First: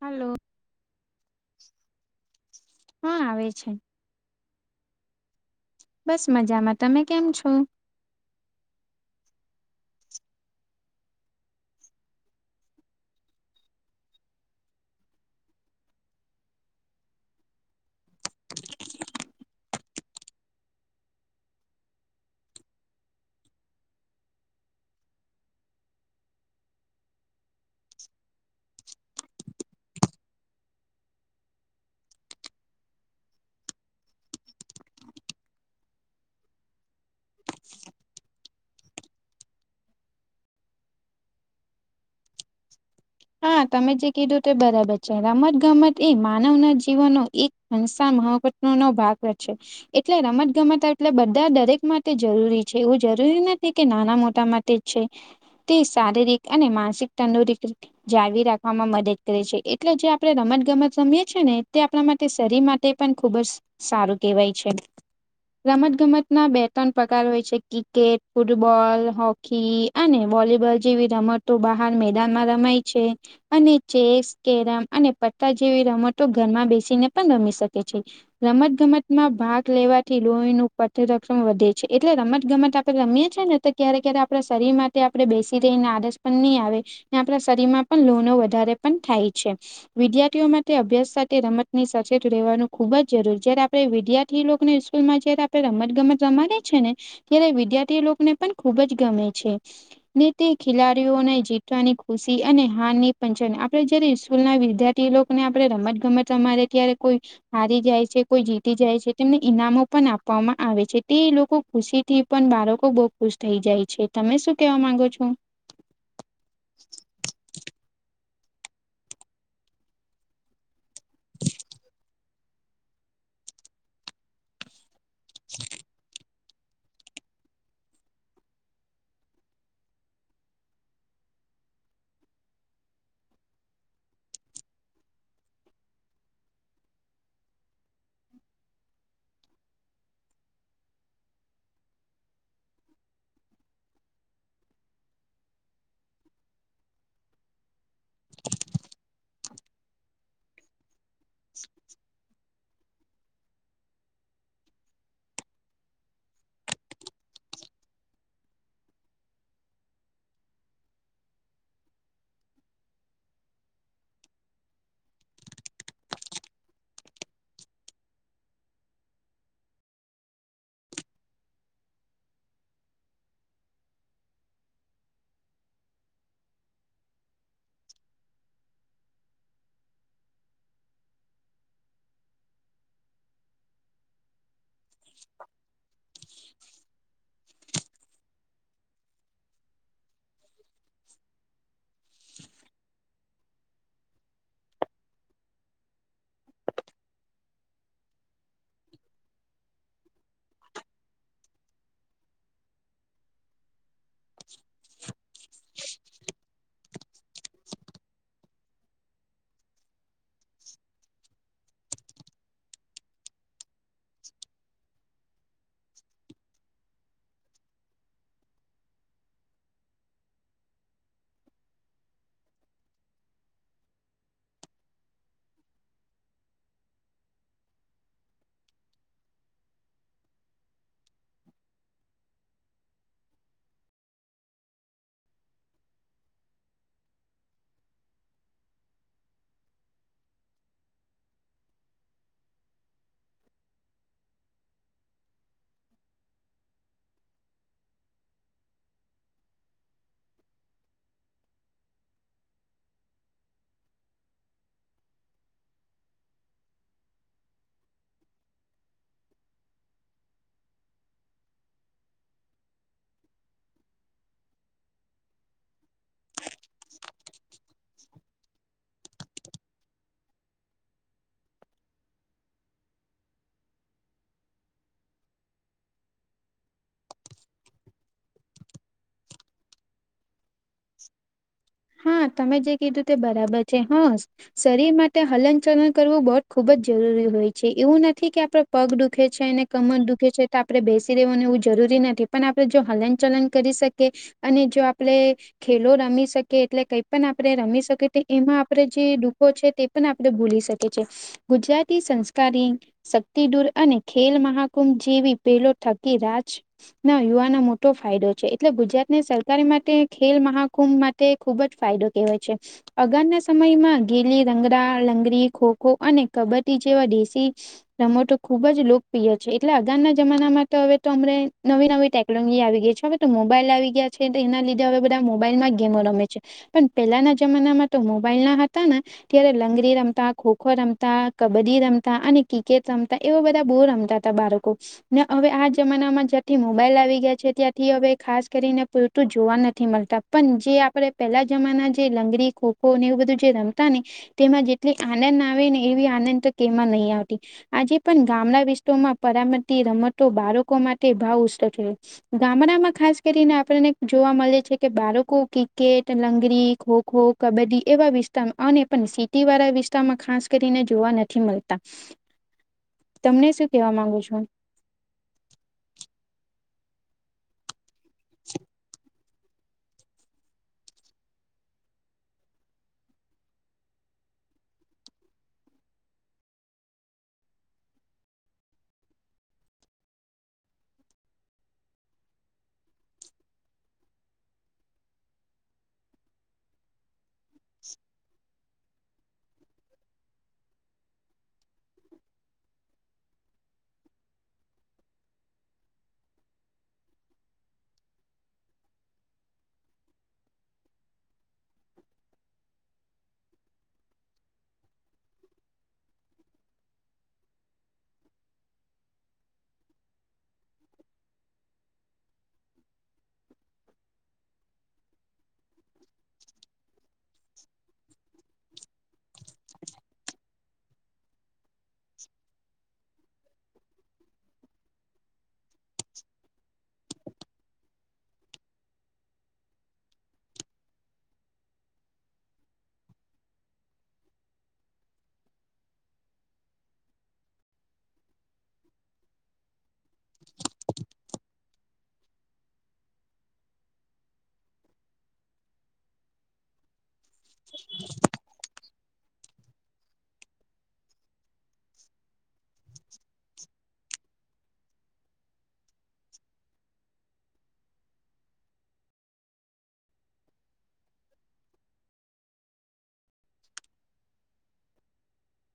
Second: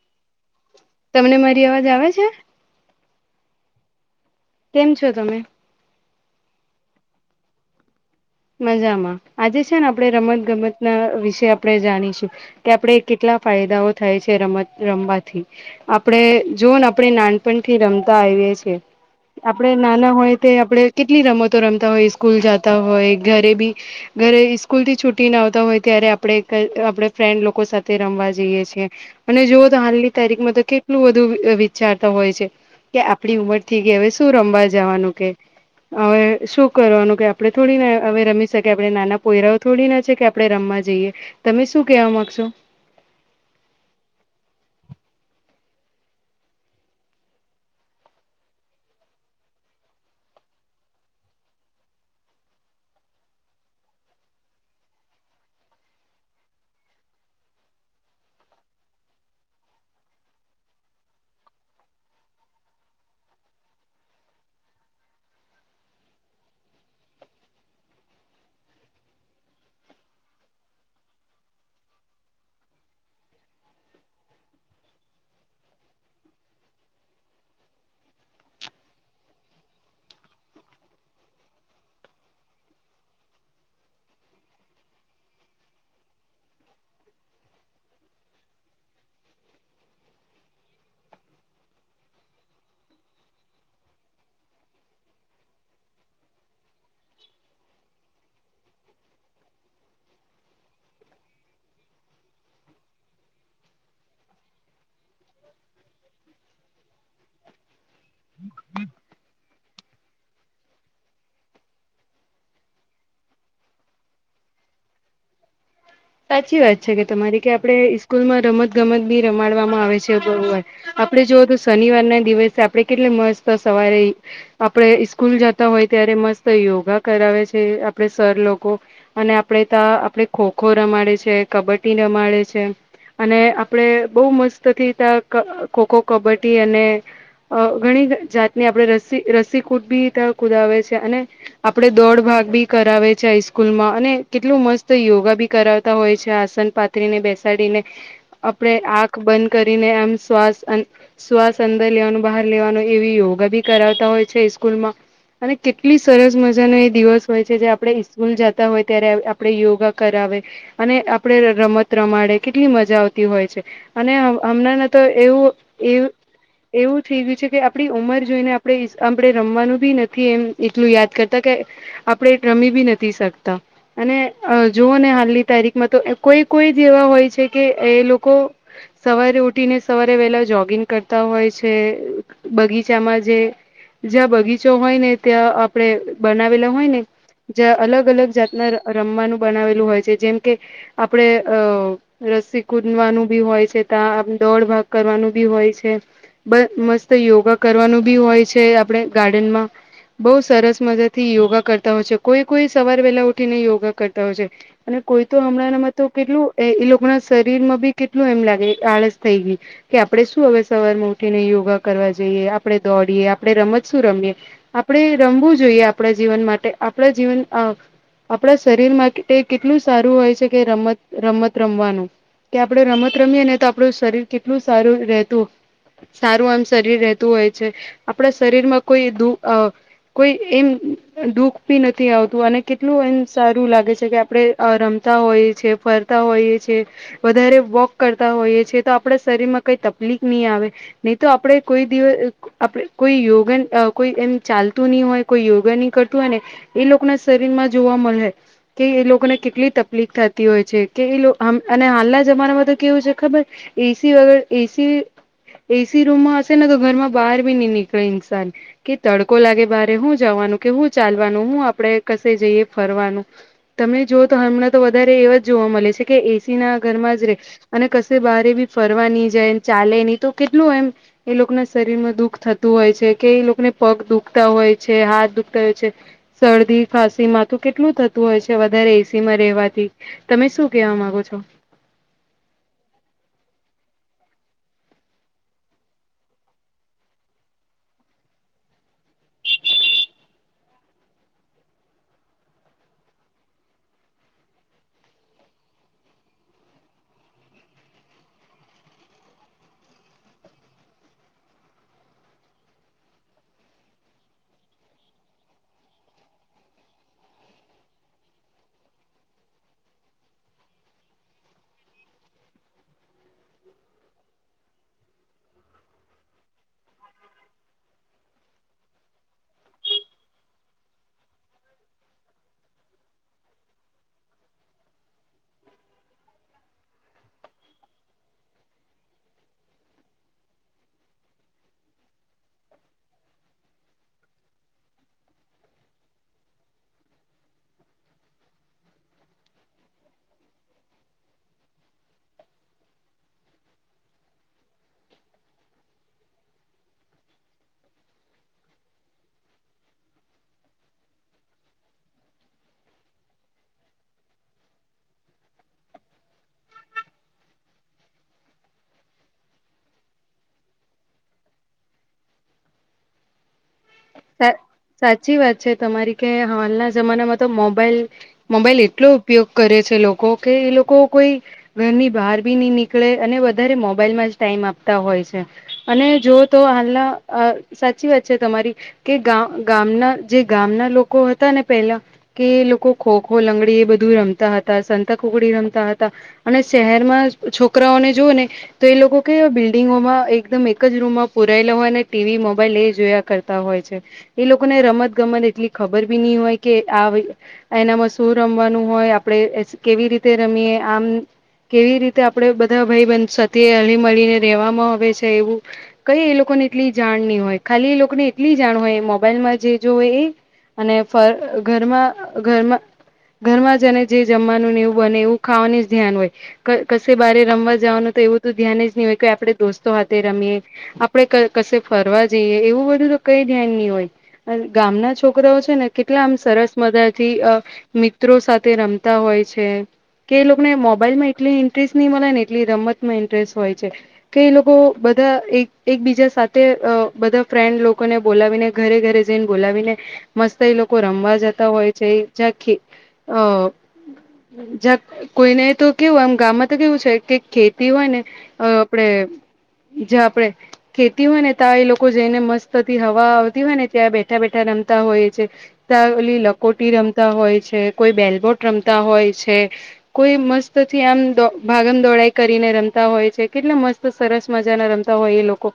Hello તમને મારી અવાજ આવે છે હા આવે છે કેમ છો તમે બસ મજામાં તમે કેમ છો મજામાં આજે છે ને આપણે રમત ગમત ના વિશે આપણે જાણીશું કે આપણેે કેટલા ફાયદાઓ થાય છે રમત રમવાથી આપણેે જોન આપણે નાનપણ થી રમતા આવીએ છીએ આપડે નાના હોય તે આપડણે કેટલી રમતો રમતા હોય સ્કૂલ જાતા હોય ઘરે બી ઘરે સ્કૂલ થી છુટી ના આવતા હોય ત્યારે આપણેે આપણે ફ્રેન્ડ લોકો સાથે રમવા જઈએ છ છેએ અને જોવ તો હાલની તારીખમાં તો કેટલું બધું વિચારતા હોય છે કે આપણી ઉંમર થઈ ગઈહવે શું રમવા જવાનું કે હવે શું કરવાનું કે આપડે થોડી ના હવે રમી શકે આપણે નાના પોયરાઓ થોડી ના છે કે આપણે રમવા જઈએ તમે શું કેવા માંગશો હા તમે જે કીધું તે બરાબર છે રમત ગમત એ માનવ ના જીવનનો એક હંસા મહવ ન નો ભાગ વધે એટલે રમત ગમત એટલે બધા દરેક માટે જરૂરી છે એવું જરૂરી નથી કે નાના મોટા માટે છે તે શારીરિક અને માનસિક તંદુરસ જાળવી રાખવામાં મદદ કરે છે એટલે જે આપણે રમત ગમત રમીએ છીએ ને તે આપણા માટે શરીર માટે તે પણ ખુબ જ સારું કહેવાય છે રમત ગમત ના બે ત્રણ પ્રકાર હોય છે ક્રિકેટ ફૂટબોલ હોકી અને વોલીબોલ જેવી રમતો બહાર મેદાનમાં રમાય છે અને ચેસ કેરમ અને પટ્ટા જેવી રમતો ઘરમાં બેસીને પણ રમી શકે છે રમત ગમતમાં ભાગ લેવાથી લોહીનું પથરક્ષણ વધે છે એટલે રમત ગમત આપણે રમીએ ને ક્યારે ક્યારે આપણા શરીર માટે આપણે બેસી રહીને આડસ પણ નહીં આવે આપણા શરીરમાં પણ લોનો વધારે પણ થાય છે વિદ્યાર્થીઓ માટે અભ્યાસ સાથે રમતની સચત રહેવાનું ખુબ જરૂરી જય્યારે આપણે વિદ્યાર લોકો ને સ્સ્કૂલ માં જયારે આપણે રમત ગમત રમાયી ને ત્યારે વિદ્યાર્થી લોકોને પણ ખુબ જ ગમે છે ને તે ખેલાડીઓને જીતવાની ખુશી અને હની પંચ આપણે જયારે સ્કૂલ ના વિદ્યાર્થી લોકોને આપણે રમત ગમત રમારે ત્યારે કોઈ હારી જાય છે કોઈ જીતી જાય છે તેમને ઈનામો પણ આપવામાં આવે છે તે લોકો ખુશી થી પણ બાળકો બહુ ખુશ થઈ જાય છે તમે શું કેવા માંગો છો સાચી વાત છે કે તમારી કે આપણે સ્સ્કૂલમાં રમત ગમત બી રમાડવામાં આવે છે તો વાર આપડે જોવ તો શનિવાર ના દિવસે આપડે કેટલી મસ્ત સવારે આપડે સ્કૂલ જતા હોય ત્યારે મસ્ત યોગા કરાવે છે આપડે સર લોકો અને આપડે ત્યા આપણે ખોખ ખો ખો રમાડે છે કબડ્ડી રમાડે છે અને આપડે બહ મસ્ત થી ત્યા ખોખો કબડ્ડી અને અ ઘણી જાતની આપણે રસી રસીકૂટ બી ત કુદાવે છે અને આપડે દોઢ ભાગ બી કરાવે છે હઈસ્કૂલમાં અને કેટલું મસ્ત યોગા બી કરાવતા હોય છે આસન પાથરી ને બેસાડીને આપણેે આંખ બંધ કરીને એમ શ્વાસ શ્વાસ અંદર લેવાનું બહાર લેવાનું એવી યોગા બી કરાવતા હોય છે સ્કૂલમાં અને કેટલી સરસ મજાનો એ દિવસ હોય છે જે આપડે ઇકૂલ જતા હોય ત્યારે આપડ યોગા કરાવે અને આપડે રમત રમાડે કેટલી મજા આવતી હોય છે અને હમણાંને તો એવું એું એવું થઈ ગયું છે કે આપણી ઉંમર જોઈને આપણે આપણે રમવાનું બી નથી એમ એટલું યાદ કરતા કે આપણે રમી બી નથી શકતા અને જોઓને હ લી તારીખ માં તો કોઈ કોઈ જેવા હોય છે કે એ લોકો સવારે ઉઠી ને સવારે વેલા જોગિંગ કરતા હોય છે બગીચામાં જે જ્યાં બગીચો હોય ને ત્યાં આપડણે બનાવેલા હોય ને જ અલગ અલગ જાતના રમવાનું બનાવેલું હોય છે જેમ કે આપડે અ રસી કૂદવાનું બી હોય છે ત દોડ ભાગ કરવાનું બી હોય છે બ મસ્ત યોગા કરવાનું બી હોય છે આપણે ગાર્ડનમાં બઉુ સરસ મજા થી યોગા કરતા હોય છે કોઈ કોઈ સવાર વેલા ઉઠીને યોગા કરતા હોય છે અને કોઈ તો હમણાં એનામાં તો કેટલું એ લોકો ના શરીર માં બી કેટલું એમ લાગે આળસ થઈ ગઈ કે આપણે શું હવે સવારમાં ઉઠીને યોગા કરવા જઈએ આપણે દોડીએ આપણે રમત શું રમીએ આપણે રમવું જોઈએ આપણા જીવન માટે આપણા જીવન આપણા શરીર માટે એક કેટલું સારું હોય છે કે રમત રમત રમવાનું કે આપડણે રમત રમીએ ને તો આપણું શરીર કેટલું સારું રહેતું સારું આમ શરીર રહેતું હોય છે આપણા શરીર માં કોઈ દુ કોઈ એમ દુઃખ પી નથી આવતું અને કેટલું એમ સારું લાગે છે કે આપડણે રમતા હોઈએ છીએ ફરતા હોઈએ છ છેીએ વધારે વોક કરતા હોઈએ છેએ તો આપણા શરીર માં કઈ તકલીફ નહી આવે નહી તો આપડે કોઈ દિવસ આપડ કોઈ યોગન કોઈ એમ ચાલતું નહી હોય કોઈ યોગન નહી કરતું હોય ને એ લોકો ના શરીર માં જોવા મળે કે એ લોકો લોકોને કેટલી તકલીફ થતી હોય છે કે અને હાલના જમાનામાં તો કેવું છે ખબર એસી વગર એસી એસી રૂમમાં હશે ને તો ઘર માં બહાર ભી નહી નીકળે ઇન્સાન કે તડકો લાગે બારે હું જવાનું કે હું ચાલવાનું હું આપણે કશે જઈએ ફરવાનું તમને જોુઓ તો હમણાં તો વધારે એવા જ જોવા મળે છે કે એસી ના ઘરમાં જ રહે અને કશે બહાર બી ફરવા નહી જાય ચાલે નહી તો કેટલું એમ એ લોકોના શરીરમાં દુઃખ થતું હોય છે કે એ લોકોને પગ દુખતા હોય છે હાથ દુખતા હોય છે શરદી ખાંસી માં તો કેટલું થતું હોય છે વધારે એસી માં રવાથી તમે શું કેવા માંગો છો હા તમે જે કીધું તે બરાબર છે હો શરીર માટે હલન ચલન કરવું બહ ખુબ જ જરૂરી હોય છે એવું નથી કે આપડ પગ દુખે છે ને કમર દુખે છે તો આપણે બેસી રહેેવાનું એવું જરૂરી નથી પણ આપણે જો હલન ચલન કરી શકે અને જો આપડ ખેલો રમી શકે એટલે કઈ પણ આપણે રમી શકી એમાં આપડણે જે ડખો છે તે એપણ આપણે ભૂલી શકીએ છએ ગુજરાતી સંસ્કારી શક્તિ દૂર અને ખેલ મહાકુંભ જેવી પેલો થકી રાજ ના યુવાનો મોટો ફાયદો છે. એટલે ગુજરાત ને સરકારી માટે ખેલ મહાકુંભ માટે ખુબ જ ફાયદો કેહેવાય છે. અગાઉના સમયમાં ગેલી રંગડા લંગડી ખોખો અને કબડ્ડી જેવા દેશી રમતો ખુબ જ લોકપ્રિય છે. એટલે આગારના જમાનામાં તો હવે અમને નવી નવી ટેક લંગી આવી ગઈ છે. હવે તો મોબાઈલ આવી ગયા છે. એના લીધે હાવે મોબાઈલ માં ગેમો રમે છે. પણ પેલાના જમાના માં તો મોબાઈલ ના હતા ને ત્યારે લંગરી રમતા ખોખો રમતા કબડ્ડી રમતા અને ક્રિકેટ રમતા એવા બધા બહુર રમતા હતા બાળકો, ને હાવે આ જમાનામાં જ્યાંથી મોબાઈલ આવી ગયા છે ત્યાંથી હવે ખાસ કરીને પૂરતું જોવા નથી થી મળતા પણ જે આપડે પેલા જમાના જે લંગરી ખોખો ને એવું બધું જે રમતા ને તેમાં જેટલી આનંદ આવે ને એ આનંદ તો કેમાં નહી આવતી આજે પણ ગામડા વિસ્તારમાં પરામતી રમતો બાળકો માટે ભાવ ઉષ્ છે. ગામડામાં ખાસ કરીને આપણને જોવા મળે છે કે બાળકો ક્રિકેટ લંગરી ખોખો કબડ્ડી એવા વિસ્તારમાં પણ શીખ તે વાળા વિસ્તારમાં ખાસ કરીને જોવા નથી મળતા. [inaudible] તમને શું કેવા માંગુ છું. હ સા સાચી વાત છે. તમારી કે હાલના જમાનામાં તો મોબાઈલ મોબાઈલ એટલું ઉપયોગ કરે છે. લોકો કે એ લોકો કોઈ ઘરની બહાર ભી નહી નીકળે અને વધારે મોબાઈલમાં જ ટાઈમ આપતા હોય છે. અને જો તો હાલના સાચી વાત છે. તમારી કે ગ ગામના જે ગામના લોકો હતા ને પેલા કે લોકો ખોખો લંગડી એ બધું રમતા હતા સંતા ખગડી રમતા હતા અને શહેર માં છોકરાઓને જોવ ને તો એ લોકો કે બિલ્ડિંગોમાં એકદમ એક જ રૂમમાં પુરાયેલા હોય અને ટીવી મોબાઈલ એ જોયા કરતા હોય છે. એ લોકોને રમત ગમત એટલી ખબર બી નહી હોય કે આ એનામાં શું રમવાનું હોય આપડે કેવી રીતે રમીએ આમ કેવી રીતે આપડે બધા ભાઈ બન સાથે હળી મળીને રેવામાં આવે છે. એવું કઈ એ લોકો ને એટલી જાણ નહી હોય ખાલી એ લોકો ને કેટલી જાણ હોય મોબાઈલમાં જે જો હોય એ અને ઘરમાં ઘરમાં ઘરમાં જ અને જે જમવાનું ને એવું બને એવું ખાવાનું જ ધ્યાન હોય કશે બારે રમવા જવાનું તો એવું તો ધ્યાન જ નહી હોય કે આપડે દોસ્તો હાથે રમીએ આપડે કશે ફરવા જઈએ એવું બધું કઈ ધ્યાન નહી હોય ગામના છોકરાઓ છે ને કેટલા આમ સરસ મજા થી મિત્રો સાથે રમતા હોય છે. કે એ લોકોને મોબાઈલમાં એટલી ઇન્ટરેસ્ટ નહી મળે ને એટલી રમતમાં ઇન્ટરેસ્ટ હોય છે. કે એ લોકો બધા એક એકબીજા સાથે બધા ફ્રેન્ડ લોકોને બોલાવીને ઘરે ઘરે જઈને બોલાવીને મસ્ત એ લોકો રમવા જતા હોય છે જ્યાી કોઈને તો કેવું આમ ગામમાં તો કેવું છે. કે ખેતી હોય ને આપડે જ આપડે ખેતી હોય ને ત એ લોકો જઈને મસ્ત થી હવા આવતી હોય ને ત્યાં બેઠા બેઠા રમતા હોય છે. લી લકોટી રમતા હોય છે કોઈ બેલબોટ રમતા હોય છે. કોઈ મસ્ત થી આમ ભાગમ દોડાઈ કરીને રમતા હોય છે કેટલે મસ્ત સરસ મજા ના રમતા હોય એ લોકો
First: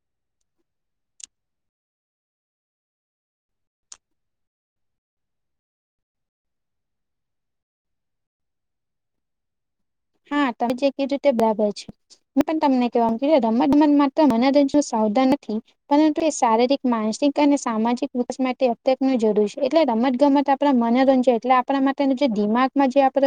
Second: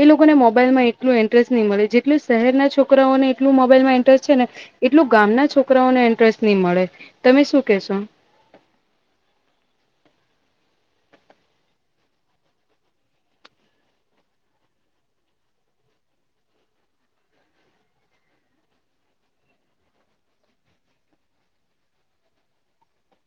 એ લોકો ને મોબાઈલ માં એટલું ઇન્ટરેસ્ટ નહીં મળે જેટલું શહેરના છોકરાઓને એટલ મોબાઈલ માં ઇન્ટરેસ્ટ છે. ને એટલું ગામના છોકરાઓને ન્ટરેસ્ટ નહી મળે તમે શું કેશો હા તમે જે કવી રીતે બરાબર છે પણ તમને કેહેવાવામાં રમતગમત માત્ર મનેદું સાવધાન નથી પરંતુ એ શારીરિક માનસિક અને સામાજિક દસ માટે અત્યક ન જરૂર છે એટલે રમત ગમત આપ મનોરંજન એટલે આપણા માટેનો જે દિમાગમાં જે આપડ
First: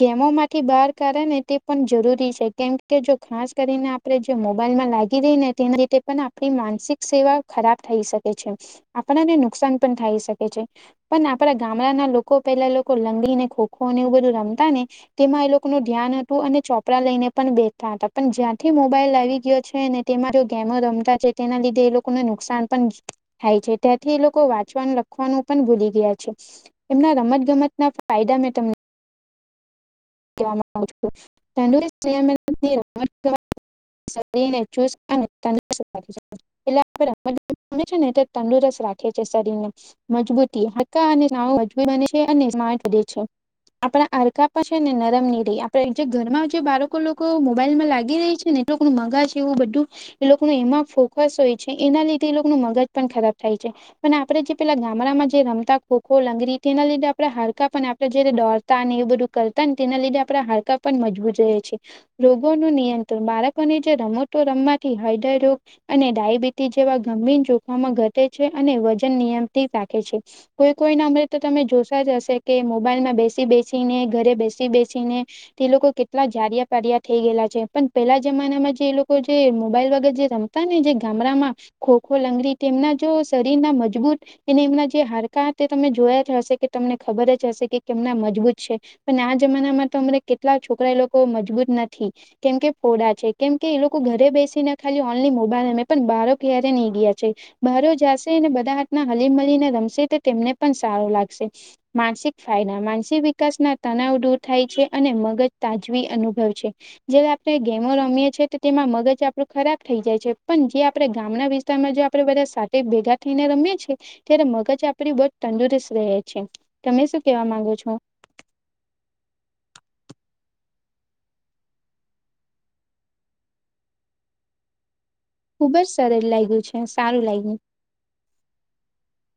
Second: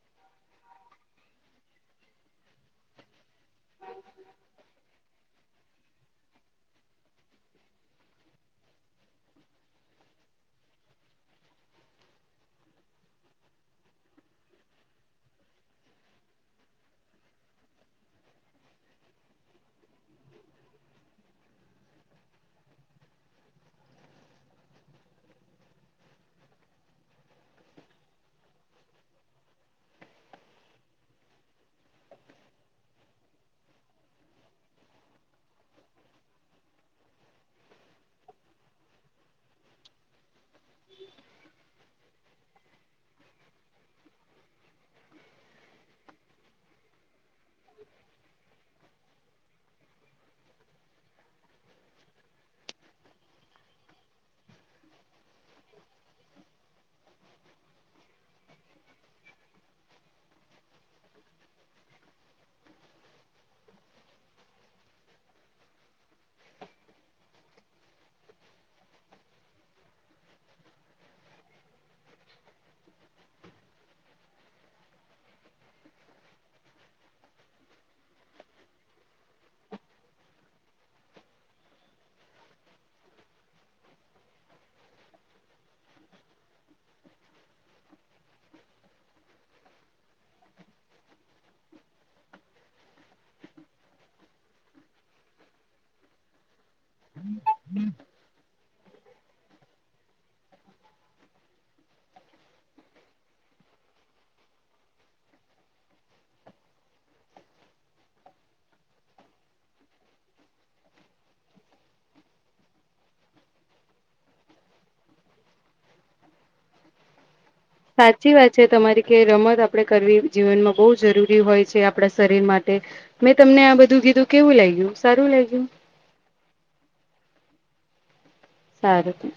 ગેમોમાંથી બહાર કાર તે પણ જરૂરી છે કેમ કે જો ખાસ કરીને આપણે જે મોબાઈલ માં લાગી રહી ને તેની પણ આપણી માનસિક સેવા ખરાબ થઈ શકે છે આપણાને નુકસાન પણ થાય શકે છે પણ આપડા ગામડાના લોકો પેલા લોકો લંગી ને ખોખોને એવું બધું રમતા ને તેમાં એ લોકો નું ધ્યાન હતું અને ચોપરા લઈને પણ બેઠતા હતા પણ જ્યાંથી મોબાઈલ આવી ગયો છેને તેમાં જે ગેમો રમતા છે તેના લીધે એ લોકોને નુકસાન પણ થાય છે ત્યાંથી એ લોકો વાંચવાનું લખવાનું પણ ભૂલી ગયા છે એમના રમત ગમત ના ફાયદા મેં તમને આવ સને ચસ અને ત એટલે આપ ગમે છે ને એ તંદુરસ્ત રાખીએ છીએ શરીર ને મજબૂતી હકા અને મજબૂત બને છે અનેે છે આપણા હકાછ ને નરમ નહીં રહી આપે જે ઘરમાં જે બાળકો લોકો મોબાઈલમાં લાગી રહી છે ને એટું મગા છે એવું બધું એ લોકોનું એમાં ફોકસ હોય છે એના લીધે એ લોકોનું મગજ પણ ખરાબ થાય છે પણ આપડે જે પેલા ગામડામાં જે રમતા ખોખો લંગરી તેના લીધે આપડે હડકાં પણ આપણે જે દોડતા અને એ બધું કરતા ને તેના લીધે આપણા હાડકાં પણ મજબૂત રહે છે રોગોનું નિયંત્રણ બાળકોને જે રમતો રમવાથી હાયડર રોગ- - અને ડાયાબિટીસ જેવા ગંભીર જોખમમાં ઘટે છે અને વજન નિયમથી રાખે છે. કોઈ કોઈ ના અમરે તો તમે જોશ જ હશે કે મોબાઈલ માં બેસી બેસીને- - ઘરે બેસી બેસી ને- - તે લોકો કેટલા જાર પારયા થઈ ગયેલા છે પણ પેલા જમાનામાં જે એ લોકો જે મોબાઈલ વગર જે રમ- - હતા ને જે ગામડામાં ખોખો લંગડી તેમના જો શરીર ના મજબૂત- - એને એમના જે હાડકા તે તમે જોયા જ હશે કે તમને ખબર જ હશે કે કેમના મજબૂત છે. પણ આ જમાના માં તો અમરે કેટલા છોકરા એ લોકો મજબૂત નથી. કેમ કે ફોડા છે કેમ કે એ લોકો ઘરે બેસીને ખાલી ઓનલાન મોબાઈલમે પણ બાળ- - ક્યારે નહી ગયા છે બહાર જશે ને બધા- - હલીમલીને રમશે તે તેમને પણ સારો લાગશે માનસિક ફાયદા માનસિક વિકાસના- - તનાવ દૂર થાય છે અને મગજ તાજવી અનુભવ છે. જે આપણે ગેમો રમીએ છે તેમાં મગજ આપણું ખરાબ થઈ જાય છે પણ જે આપણે ગામના વિ- - સ્ જો આપે બધા સાથે ભેગા થઈને રમએ છીએ ત્યારે મગજ આપડી બહ જ તંદુરસ્ત રહે છે. તમે શું કેવા માગો છો? સાચી વાત છે તમારી કે રમત આપણે કરવી જીવનમાં બહુ જરૂરી હોય છે આપણા શરીર માટે- - મેં તમને આ બધું કીધું કેવું લાગ્યું સારું લાગ્યું? ખુબ જ સરળ લાગ્યું છે સારું લાગ્યું. સાધું.